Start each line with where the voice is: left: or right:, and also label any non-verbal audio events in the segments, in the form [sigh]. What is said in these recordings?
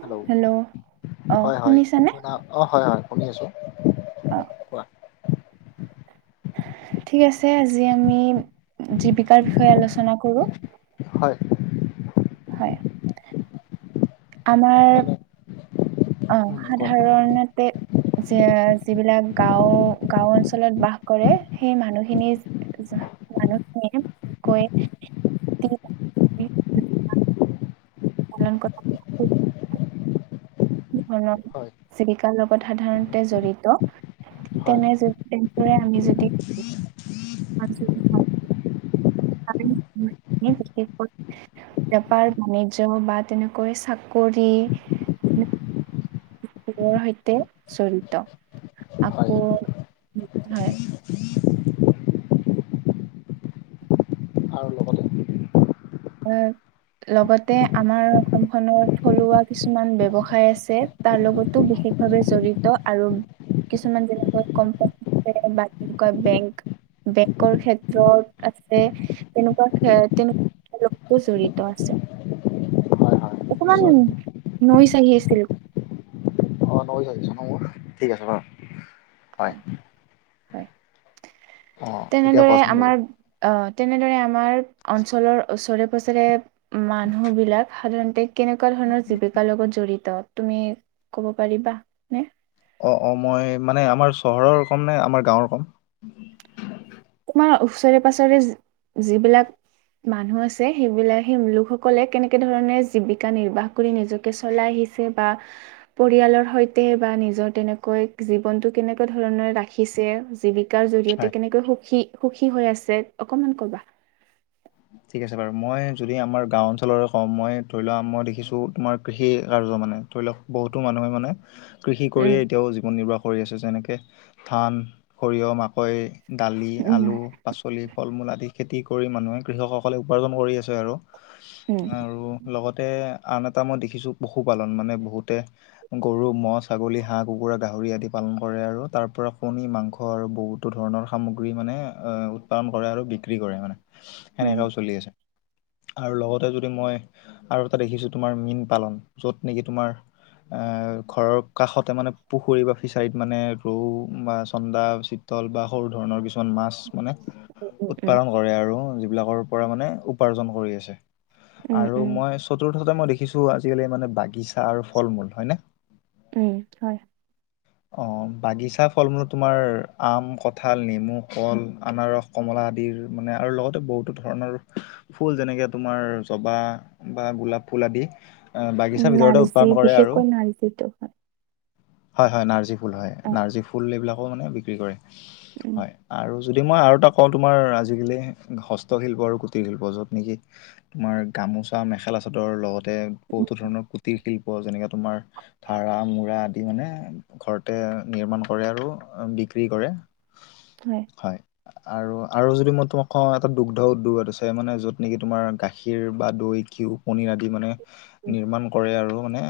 left: Hello
right: অ
left: হয় হয়
right: শুনিছানে
left: শুনা, অ হয় হয় শুনি আছোঁ।
right: অ।
left: কোৱা
right: ঠিক আছে আজি আমি জীৱিকাৰ বিষয়ে আলোচনা কৰো।
left: হয়।
right: হয়। আমাৰ
left: মানে
right: অ
left: উম কোৱা
right: সাধাৰণতে যে যিবিলাক গাওঁ গাওঁ অঞ্চলত বাস কৰে সেই মানুহখিনি এটোযা মানুহ নিয়ে কৈয়ে টি পালন ক'ত কোনো ধৰণৰ
left: হয়
right: জীৱিকাৰ লগত সাধাৰণতে জড়িত। ঠিক
left: হয়
right: তেনে যদ তেনেদৰে আমি যদি [unintelligible] [unintelligible] বেপাৰ বাণিজ্য বা তেনেকৈ চাকৰি। শীৰৰ সৈতে জড়িত
left: হয়
right: আকৌ হয়।
left: আৰু লগতে
right: আহ লগতে আমাৰ অসমখনত থলুৱা কিছুমান ব্যৱসায় আছে। তাৰ লগতো বিশেষ ভাৱে জড়িত আৰু কিছুমান যেনেকুৱা কোম্পানী আছে বা তেনেকুৱা বেংক। বেংকৰ ক্ষেত্ৰত আছে তেনেকুৱা তেনেক- [unintelligible] জড়িত আছে,
left: হয় হয়
right: অকমান
left: নিশ্চয়
right: নৈচ আহি আছিল।
left: নৈচ আহিছে ন মোৰ ঠিক আছে বাৰ
right: অ,
left: হয়।
right: হয়
left: অঁ এতিয়া
right: তেনেদৰে
left: কোৱাচোন বাৰু
right: আমাৰ আহ তেনেদৰে আমাৰ অঞ্চলৰ ওচৰে পজৰে মানুহ বিলাক সাধাৰণতে কেনেকুৱা ধৰণৰ জীৱিকাৰ লগত জড়িত। তুমি ক'ব পাৰিবা? নে
left: অ অ মই মানে আমাৰ চহৰৰ কম নে আমাৰ গাঁৱৰ কম।
right: তোমাৰ ওচৰে পাঁজৰে যিবিলাক মানুহ আছে সেইবিলাক সেই লোকসকলে কেনেকে ধৰণে জীৱিকা নিৰ্বাহ কৰি নিজকে চলাই আহিছ- চে বা পৰিয়ালৰ সৈতে বা নিজৰ তেনেকৈ জীৱনটো কেনেকুৱা ধৰণে ৰাখিছে জীৱিক কাৰ
left: হয়
right: জৰিয়তে কেনেকৈ সুখী সুখী হৈ আছে অকমান কবা।
left: ঠিক আছে বাৰু মই যদি আমাৰ গাঁও অঞ্চলৰে কওঁ মই ধৰি লোৱা মই দেখিছোঁ তোমাৰ কৃষি কাৰ্য মানে ধৰি লওক বহুতো মানুহে মানে কৃষি
right: উম
left: কৰিয়েই এতিয়াও জীৱন নিৰ্বাহ কৰি আছে যেনেকে ধান, সৰিয়হ, মাকৈ দালি,
right: উম
left: আলু, পাচলি, ফল-মূল আদি খেতি কৰি মানুহে কৃষকসকলে উপাৰ্জন কৰি আছে আৰু।
right: উম
left: আৰু লগতে আন এটা মই দেখিছো পশুপালন মানে বহুতে গৰু, ম'হ, ছাগলী, হাঁহ-কুকুৰা, গাহৰি আদি পালন কৰে আৰু তাৰ পৰা কণী মাংস আৰু বহুত বহুতো ধৰণৰ সামগ্ৰী মানে উৎপাদন কৰে আৰু বিক্ৰী কৰে মানে
right: [unintelligible]
left: সেনেকাও চলি আছে আৰু লগতে যদি মই আৰু এটা দেখিছো তোমাৰ মীন পালন যত নেকি তোমাৰ এ ঘৰৰ কাষতে মানে পুখুৰী বা ফিচাৰীত মানে ৰৌ বা চন্দা চি তল বা সৰু ধৰণৰ কিছুমান মাছ মানে
right: উম উম
left: উৎপাদন কৰে আৰু যিবিলাকৰ পৰা মানে উপাৰ্জন কৰি আছে
right: উম
left: আৰু
right: উম
left: মই চতুৰ্থতে মই দেখিছো আজিকালি মানে বাগিছা আৰু ফল মূল হয় নে
right: উম হয়
left: অ বাগিচা ফল মূলত তোমাৰ আম, কঁঠাল, নেমু, কল, আনাৰস কমলা আদিৰ মানে আৰু লগতে বহুতো ধৰণৰ ফুল যেনেকে তোমাৰ জবা বা গোলাপ ফুল আদি
right: উম
left: বাগিচাৰ ভিতৰতে
right: নাৰ্জী
left: উৎপাদন কৰে আৰু
right: বিশেষকৈ নাৰ্জীটো হয়
left: হয় হয় নাৰ্জী ফুল হয়
right: অ
left: নাৰ্জী ফুল এইবিলাকো মানে বিক্ৰী কৰে
right: উম
left: হয় আৰু যদি মই আৰু এটা কওঁ তোমাৰ আজিকালি হস্তশিল্প আৰু কুটিৰ শিল্প য'ত নেকি তোমাৰ গামোচা, মেখেলা চাদৰ লগত তাতে
right: উম,
left: বহুতো ধৰণৰ কুটিৰ শিল্প যেনেকে তোমাৰ ধাৰা, মূঢ়া আদি মানে ঘৰতে নিৰ্মাণ কৰে আৰু বিক্ৰী কৰে
right: হয়
left: হয় আৰু আৰু যদি মই তোমাক কওঁ এটা দুগ্ধ উদ্যোগ ইয়াত আছে মানে য'ত নেকি তোমাৰ গাখীৰ বা দৈ ঘিঁউ পনীৰ আদি মানে
right: উম
left: নিৰ্মাণ কৰে আৰু মানে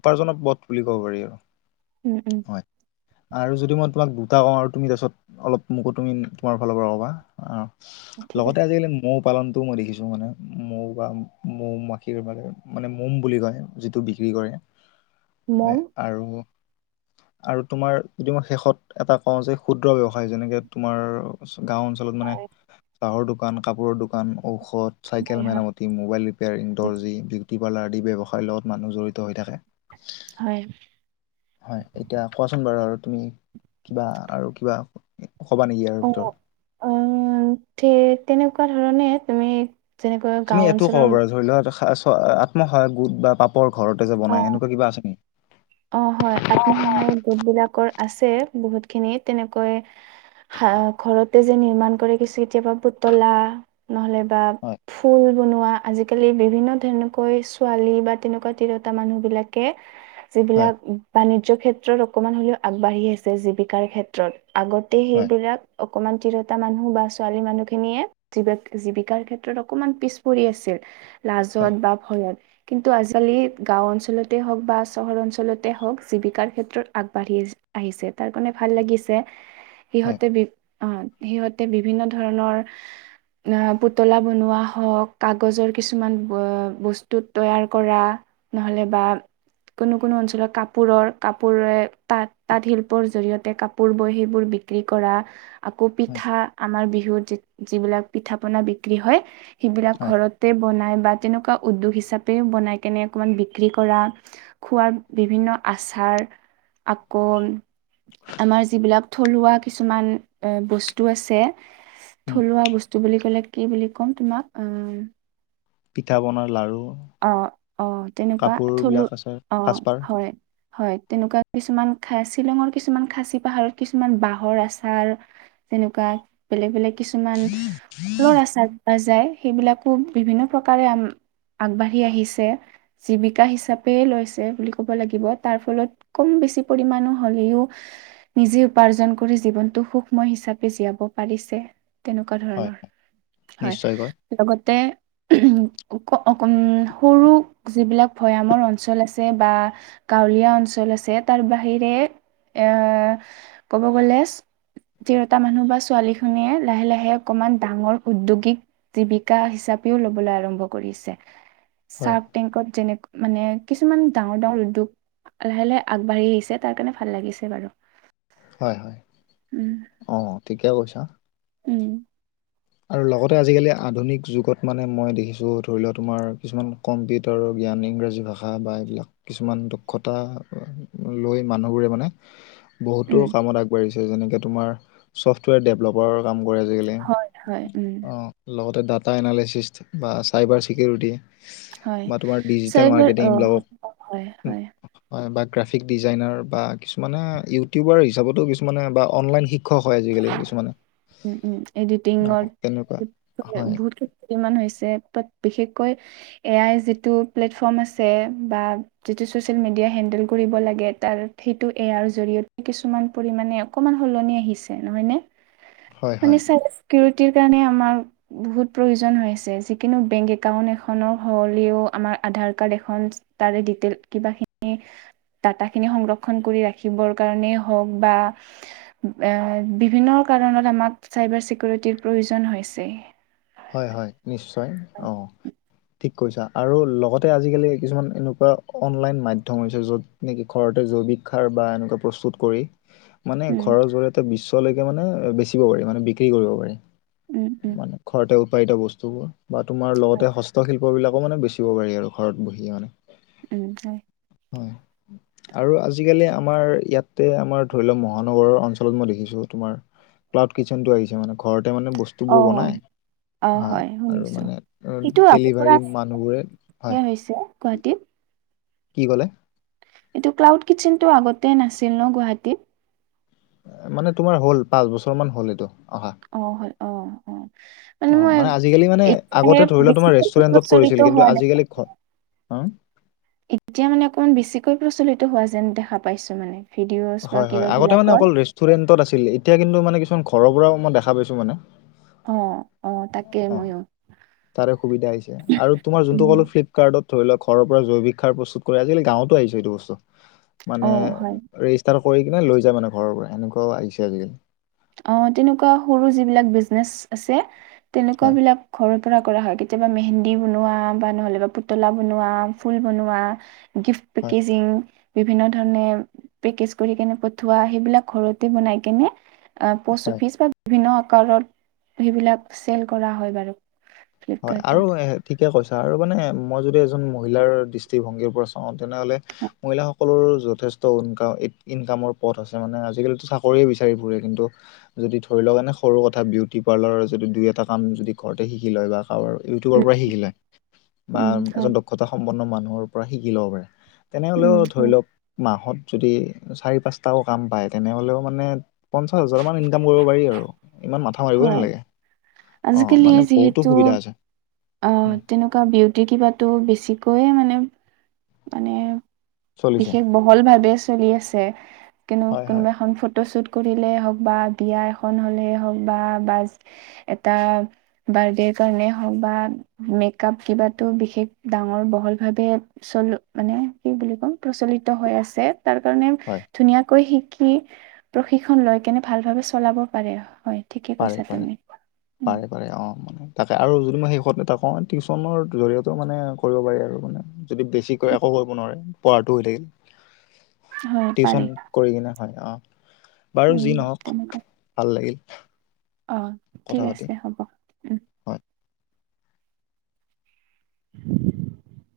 left: উপাৰ্জক পথ বুলি ক'ব পাৰি আৰু
right: উম উম
left: হয় আৰু যদি মই তোমাক দুটা কওঁ আৰু তুমি তাৰপিছত অলপ মোকো তুমি তোমাৰ ফালৰ পৰা ক'বা অ
right: ঠিক
left: লগতে
right: আছে
left: আজিকালি মৌ পালনটোও মই দেখিছোঁ মানে মৌ বা মৌ মাখিৰ বাবে মানে মৌম বুলি কয় যিটো বিক্ৰী কৰে
right: [inaudible]
left: হয় আৰু আৰু তোমাৰ যদি মই শেষত এটা কওঁ যে ক্ষুদ্ৰ ব্যাৱসায়ি যেনেকে তোমাৰ গাওঁ অঞ্চলত মানে
right: হয়
left: চাহৰ দোকান, কাপোৰৰ দোকান, ঔষধ,
right: হয়
left: চাইকেল
right: হয়
left: মেৰা মত মোবাইল ৰিপেয়াৰং,
right: উম,
left: দৰ্জি, বিউটি পাৰ্লাৰ আদি ব্যৱসায় লগত মানুহ জড়িত হৈ থাকে
right: হয়
left: হয় এতিয়া কোৱাচোন বাৰু আৰু তুমি কিবা আৰু কিবা ক'বা নেকি আৰু
right: অ
left: ভিতৰত
right: অ ঠিক তেনেকুৱা ধৰণে তুমি যেনেকৈ
left: তুমি
right: গাঁও
left: এইটোও ক'ব
right: অঞ্চলৰ
left: পাৰা ধৰি লোৱাক আত্মসহায়ক গোট বা পাপৰ ঘৰতে যে
right: অ
left: বনাই এনেকুৱা কিবা আছে নেকি
right: অ হয় আত্মসহায় গোট বিলাকৰ আছে বহুত খিনি তেনেকৈ হা ঘৰতে যে নিৰ্মাণ কৰে কিছু কেতিয়াবা পুতলা নহ'লে বা
left: হয়,
right: ফুল বনোৱা আজিকালি বিভিন্ন ধেনেকৈ ছোৱালী বা তেনেকুৱা তিৰতা মানুহ বিলাকে
left: হয়,
right: যিবিলাক বাণিজ্য ক্ষেত্ৰত অকমান হ'লেও আগবাঢ়ি আছে জীৱিকাৰ ক্ষেত্ৰত আগত তে
left: হয়,
right: সেইবিলাক অকমান তিৰতা মানুহ বা ছোৱালী মানুহ খিনিয়ে জীবাক জীৱিকাৰ ক্ষেত্ৰত অকমান পিছ পৰি আছিল
left: হয়,
right: লাজত বা ভয়ত কিন্তু আজিকালি গাঁও অঞ্চলতে হওক বা চহৰ অঞ্চলতে হওঁক জীৱিকাৰ ক্ষেত্ৰত আগবাঢ়ি আহিছে তাৰ কাৰণে ভাল লাগিছে।
left: হয়,
right: সিহঁতে বি অ' সিহঁতে বিভিন্ন ধৰণৰ পুতলা বনোৱা হওঁক কাগজৰ কিছুমান বস্তু তৈয়াৰ কৰা। নহ'লে বা কোনো কোনো অঞ্চলৰ কাপোৰৰ কাপোৰে তাঁত তাঁত শিল্পৰ জৰিয়তে কাপোৰ বয় সেইবোৰ বি ক্ৰী কৰা। আকৌ
left: হয়,
right: পিঠা আমাৰ বিহুত যি যিবিলাক পিঠা পনা বিক্ৰী হয় সেইবিলাক
left: হয়,
right: ঘৰত তে বনাই বা তেনেকুৱা উদ্যোগ হিচাপেও বনাই কেনে অকমান বিক্ৰী কৰা খোৱাৰ বিভিন্ন আচাৰ আকৌ আমাৰ যিবিলাক থলুৱা কিছুমান বস্তু আছে
left: উম,
right: থলুৱা বস্তু বুলি ক'লে কি বুলি ক'ম তোমাক
left: পিঠা [unintelligible] লাড়ু।
right: অ', অ' তেনেকুৱা থলো
left: আছে
right: অ'
left: সাজপাৰ
right: হয়। হয় তেনেকুৱা কিছুমান খাচি শ্বিলঙৰ কিছুমান খাচী পাহাৰত কিছুমান বাঁহৰ আচাৰ। তেনেকুৱা বেলেগ-বেলেগ কিছুমান ফলৰ আচাৰ পোৱা যায় সেইবিলাকো বিভিন্ন প্ৰকাৰে আম আগবাঢ়ি আহিছে জীৱিকা হিচাপে লৈছে বুলি ক'ব লাগিব তাৰ ফলত কম বেছি পৰিমাণো হ'লেও নিজে উপাৰ্জন কৰি জীৱনটো সুখময় হিচাপে জীয়াব পাৰিছে। তেনেকুৱা
left: হয়,
right: ধৰণৰ
left: নিশ্চয়কৈ
right: হয় লগতে অকন সৰু যিবিলাক ভৈয়ামৰ অঞ্চল আছে বা গাঁৱলীয়া অঞ্চল আছে তাৰ বাহিৰে এ ক'ব গলে তিৰোতা মানুহ বা ছোৱালী খিনিয়ে লাহে-লাহে অকমান ডাঙৰ উদ্যোগিক জীৱিকা হিচাপেও লবলৈ আৰম্ভ কৰিছে।
left: হয়,
right: চাৰ্ক টেংকত যেনে মানে কিছুমান ডাঙৰ ডাঙৰ উদ্যোগ। লাহে-লাহে আগবাঢ়ি আহিছে তাৰ কাৰণে ভাল লাগিছে বাৰু।
left: হয়-হয়
right: উম
left: অ' ঠিকে কৈছা।
right: উম।
left: আৰু লগতে আজিকালি আধুনিক যুগত মানে মই দেখিছোঁ ধৰি লোৱা তোমাৰ কিছুমান কম্পিউটাৰৰ জ্ঞান ইংৰাজী ভাষা বা এইবিলাক কিছুমান দুক্ষতা লৈ মানুহবোৰে মানে বহুতো
right: উম
left: কামত আগবাঢ়িছে যেনেকে তোমাৰ ছফ্টৱেৰ ডেভেলপৰ কাম কৰে আজিকালি।
right: হয় হয় উম
left: অ' লগতে ডাটা এনালিসিসট বা চাইবাৰ চিকিউৰিটি।
right: হয়
left: বা তোমাৰ
right: চ
left: ডিজিটেল
right: এইবাৰ
left: মাৰ্কেটিং
right: অ
left: এইবিলাকক
right: হয় হয়
left: হয় বা গ্ৰাফিক ডিজাইনাৰ বা কিছুমানে ইউটিউবাৰ হিচাপতো কিছুমানে বা অনলাইন শিক্ষা শিক্ষক হয় আজিকালি কিছুমানে।
right: উম, উম এডিটিংত
left: অ তেনেকুৱা হয়
right: বহুত কিমান হৈছে তাত বিশেষকৈ এ আই যিটো প্লেটফৰ্ম আছে বা যিটো ছচিয়েল মিডিয়া হেণ্ডেল কৰিব লাগে তাত সেইটো এ আই জৰিয়তে কিছুমান পৰিমানে অকমান সলনি আহিছে নহয় নে
left: হয়
right: মানে
left: হয়
right: চিকিউৰিটিৰ কাৰণে আমাৰ বহুত প্ৰয়োজন হয় আছে যিকোনো বেংক একাউন্ট এখনৰ হলেও আমাৰ আধাৰ কাৰ্ড এখন তাৰে ডিতেইল কিবা খিনি ডাটা খিনি সংৰক্ষণ কৰি ৰাখিবৰ কাৰণেই হওক বা এ বিভিন্ন কাৰণত আমাক চাইবাৰ চিকিউৰিটিৰ প্ৰয়োজন হৈছে।
left: হয়-হয় নিশ্চয় অ'। ঠিক কইছা আৰু লগতে আজিকালি কিছুমান এনেকুৱা অনলাইন মাধ্যম হৈছে য'ত নেকি ঘৰতে জৈৱিক সাৰ বা এনেকুৱা প্ৰস্তুত কৰি মানে
right: উম,
left: ঘৰৰ জৰিয়তে বিশ্বলৈকে মানে বেচিব পাৰি মানে বিক্ৰী কৰিব পাৰি।
right: উম-উম।
left: মানে ঘৰতে উৎপাদিত বস্তুবোৰ বা তোমাৰ
right: হয়,
left: লগতে হস্তশিল্প [unintelligible] বিলাকো মানে বেচিব পাৰি আৰু ঘৰত বহিয়ে মানে।
right: উম, হয়।
left: হয়। আৰু আজিকালি আমাৰ ইয়াতে আমাৰ ধৰি লওক মহানগৰৰ অঞ্চলত মই দেখিছোঁ তোমাৰ ক্লাউড কিচেন টো আহিছে মানে ঘৰতে মানে বস্তুবোৰ
right: অ',
left: বনাই
right: অ' হয়
left: আৰু
right: শুনিছো
left: মানে
right: সেইটো আজিৰ পৰা
left: ডেলিভাৰী মানুহবোৰে হয়
right: হে হৈছে গুৱাহাটীত।
left: কি ক'লে?
right: এইটো ক্লাউড কিটচন টো আগতেই নাছিল ন' গুৱাহাটীত?
left: মানে তোমাৰ হ'ল পাঁচ বছৰ মান হ'ল এইটো অহা।
right: অ, হয় অ', অ',।
left: অ, মানে আজিকালি মানে
right: এতিয়াহে
left: আগতে ধৰি লোৱা তোমাৰ
right: বেছিকৈ
left: ৰেষ্টুৰেণ্টত
right: প্ৰচলিত
left: কৰিছিল কিন্তু
right: হোৱা দেখা
left: আজিকালি [unintelligible]
right: এতিয়া মানে অকমান বেছিকৈ প্ৰচলিত হোৱা যেন দেখা পাইছোঁ মানে ভিডিঅ'জ বা কিবাবিলাকত।
left: ষ্টুৰেণ্টত আছিল এতিয়া কিন্তু মানে কিছুমান ঘৰৰ পৰাও মই দেখা পাইছো মানে।
right: অ', অ', তাকে
left: অ,
right: ময়ো
left: তাৰে সুবিধা হৈছে আৰু তোমাৰ যোনটো
right: উম,
left: ক'লো ফিড কাৰ্ডত ধৰি লওঁক ঘৰৰ পৰা জৈৱিকসাৰ প্ৰস্তুত কৰে আজিকালি গাঁওতো আহিছে এইটো বস্তু মানে
right: অ', হয়।
left: ৰেজিষ্টাৰ কৰি কিনে লৈ যায় মানে ঘৰৰ পৰা এনেুৱাও আহিছে আজিকালি।
right: অ, তেনেকুৱা সৰু যিবিলাক বিজনেচ আছে তেনেকুৱা
left: হয়
right: বিলাক ঘৰৰ পৰা কৰা হয় কেতিয়াবা মেহেন্দী বনোৱা বা নহলে বা পুতলা বনোৱা ফুল বনোৱা গিফ্ট
left: হয়
right: পেকেজিং বিভিন্ন ধৰণে পেকেজ কৰি কেনে পঠোৱা সেইবিলাক ঘৰতে বনাই কেনে অ, প'ষ্ট
left: হয়
right: অফিচ বা বিভিন্ন আকাৰত সেইবিলাক চেল কৰা হয় বাৰু।
left: হয় আৰু
right: ফ্লিপকাৰ্টত।
left: এ ঠিকে কৈছা আৰু মানে মই যদি এজন মহিলাৰ দৃষ্টিভংগীৰ পৰা চা অ, তেনেহলে মহিলাস সকলোৰ যথেষ্ট ইনকা -ইনকামৰ পথ আছে মানে আজিকালিতো চাকৰিয়ে বিচাৰি ফুৰে কিন্তু যদি ধৰি লওক এনে সৰু কথা বিউটি পাৰ্লাৰৰ যদি দুই এটা কাম যদি ঘৰতে শিকি লয় বা [unintelligible] ইউটিবৰ
right: উম,
left: পৰা শিকিলে বা
right: উম, হয়।
left: এজন ডক ক্ষতা সম্পন্ন মানুহৰ পৰা শিকি ল'ব পাৰে
right: উম,
left: তেনেহ'লেও ধৰি
right: হয়।
left: লওক মাহত যদি চাৰি, পাঁচটাও কাম পায় তেনেহ'লেও মানে পঞ্চাশ হাজাৰ মান ইনকাম কৰিব পাৰি আৰু ইমান মাথা মাথা মাৰিবই
right: হয়
left: নালাগে অ,
right: আজিকালি
left: মানে বহুতো
right: যিহেতু
left: সুবিধা আছে।
right: অ,
left: উম,
right: তেনেকুৱা বিউটি কিবাটো বেছিকৈয়ে মানে -মানে
left: চলিছে
right: বিশেষ বহল ভাৱে চলি আছে কিনো
left: হয়, হয়,
right: কোনোবা এখন ফটোশ্বুট কৰিলে হওক বা বিয়া এখন হলে হওক বা- বাজ এটা বাৰ্থডেৰ কাৰণে হওক বা মেক আপ কিবাটো বিশেষ ডাঙৰ বহল ভাৱে চলো মানে কি বুলি ক'ম প্ৰচলিত হৈ আছে তাৰ কাৰণে
left: হয়।
right: ধুনীয়াকৈ শিক শিকি প্ৰশিক্ষণ লয় কেনে ভাল ভাৱে চলাব পাৰে হয়। ঠিকে
left: পাৰে
right: কৈছা
left: -পাৰে
right: তুমি উম
left: পাৰে -পাৰে অ। তাকে আৰু যদি মই শেষত এটা কওঁ টিউচনৰ জৰিয়তেও মানে কৰিব পাৰি আৰু মানে। যদি বেছিকৈ একো কৰিব নোৱাৰে পঢ়াটো হৈ থাকে।
right: [inaudible] পাৰি
left: টিউচন কৰি কিনে হয় অ, বাৰু
right: উম
left: যি নহওক
right: তেনেকুৱা
left: ভাল লাগিল।
right: অ,
left: কথা
right: ঠিক
left: পাতি
right: আছে হ'ব। উম
left: হয়।
right: [inaudible]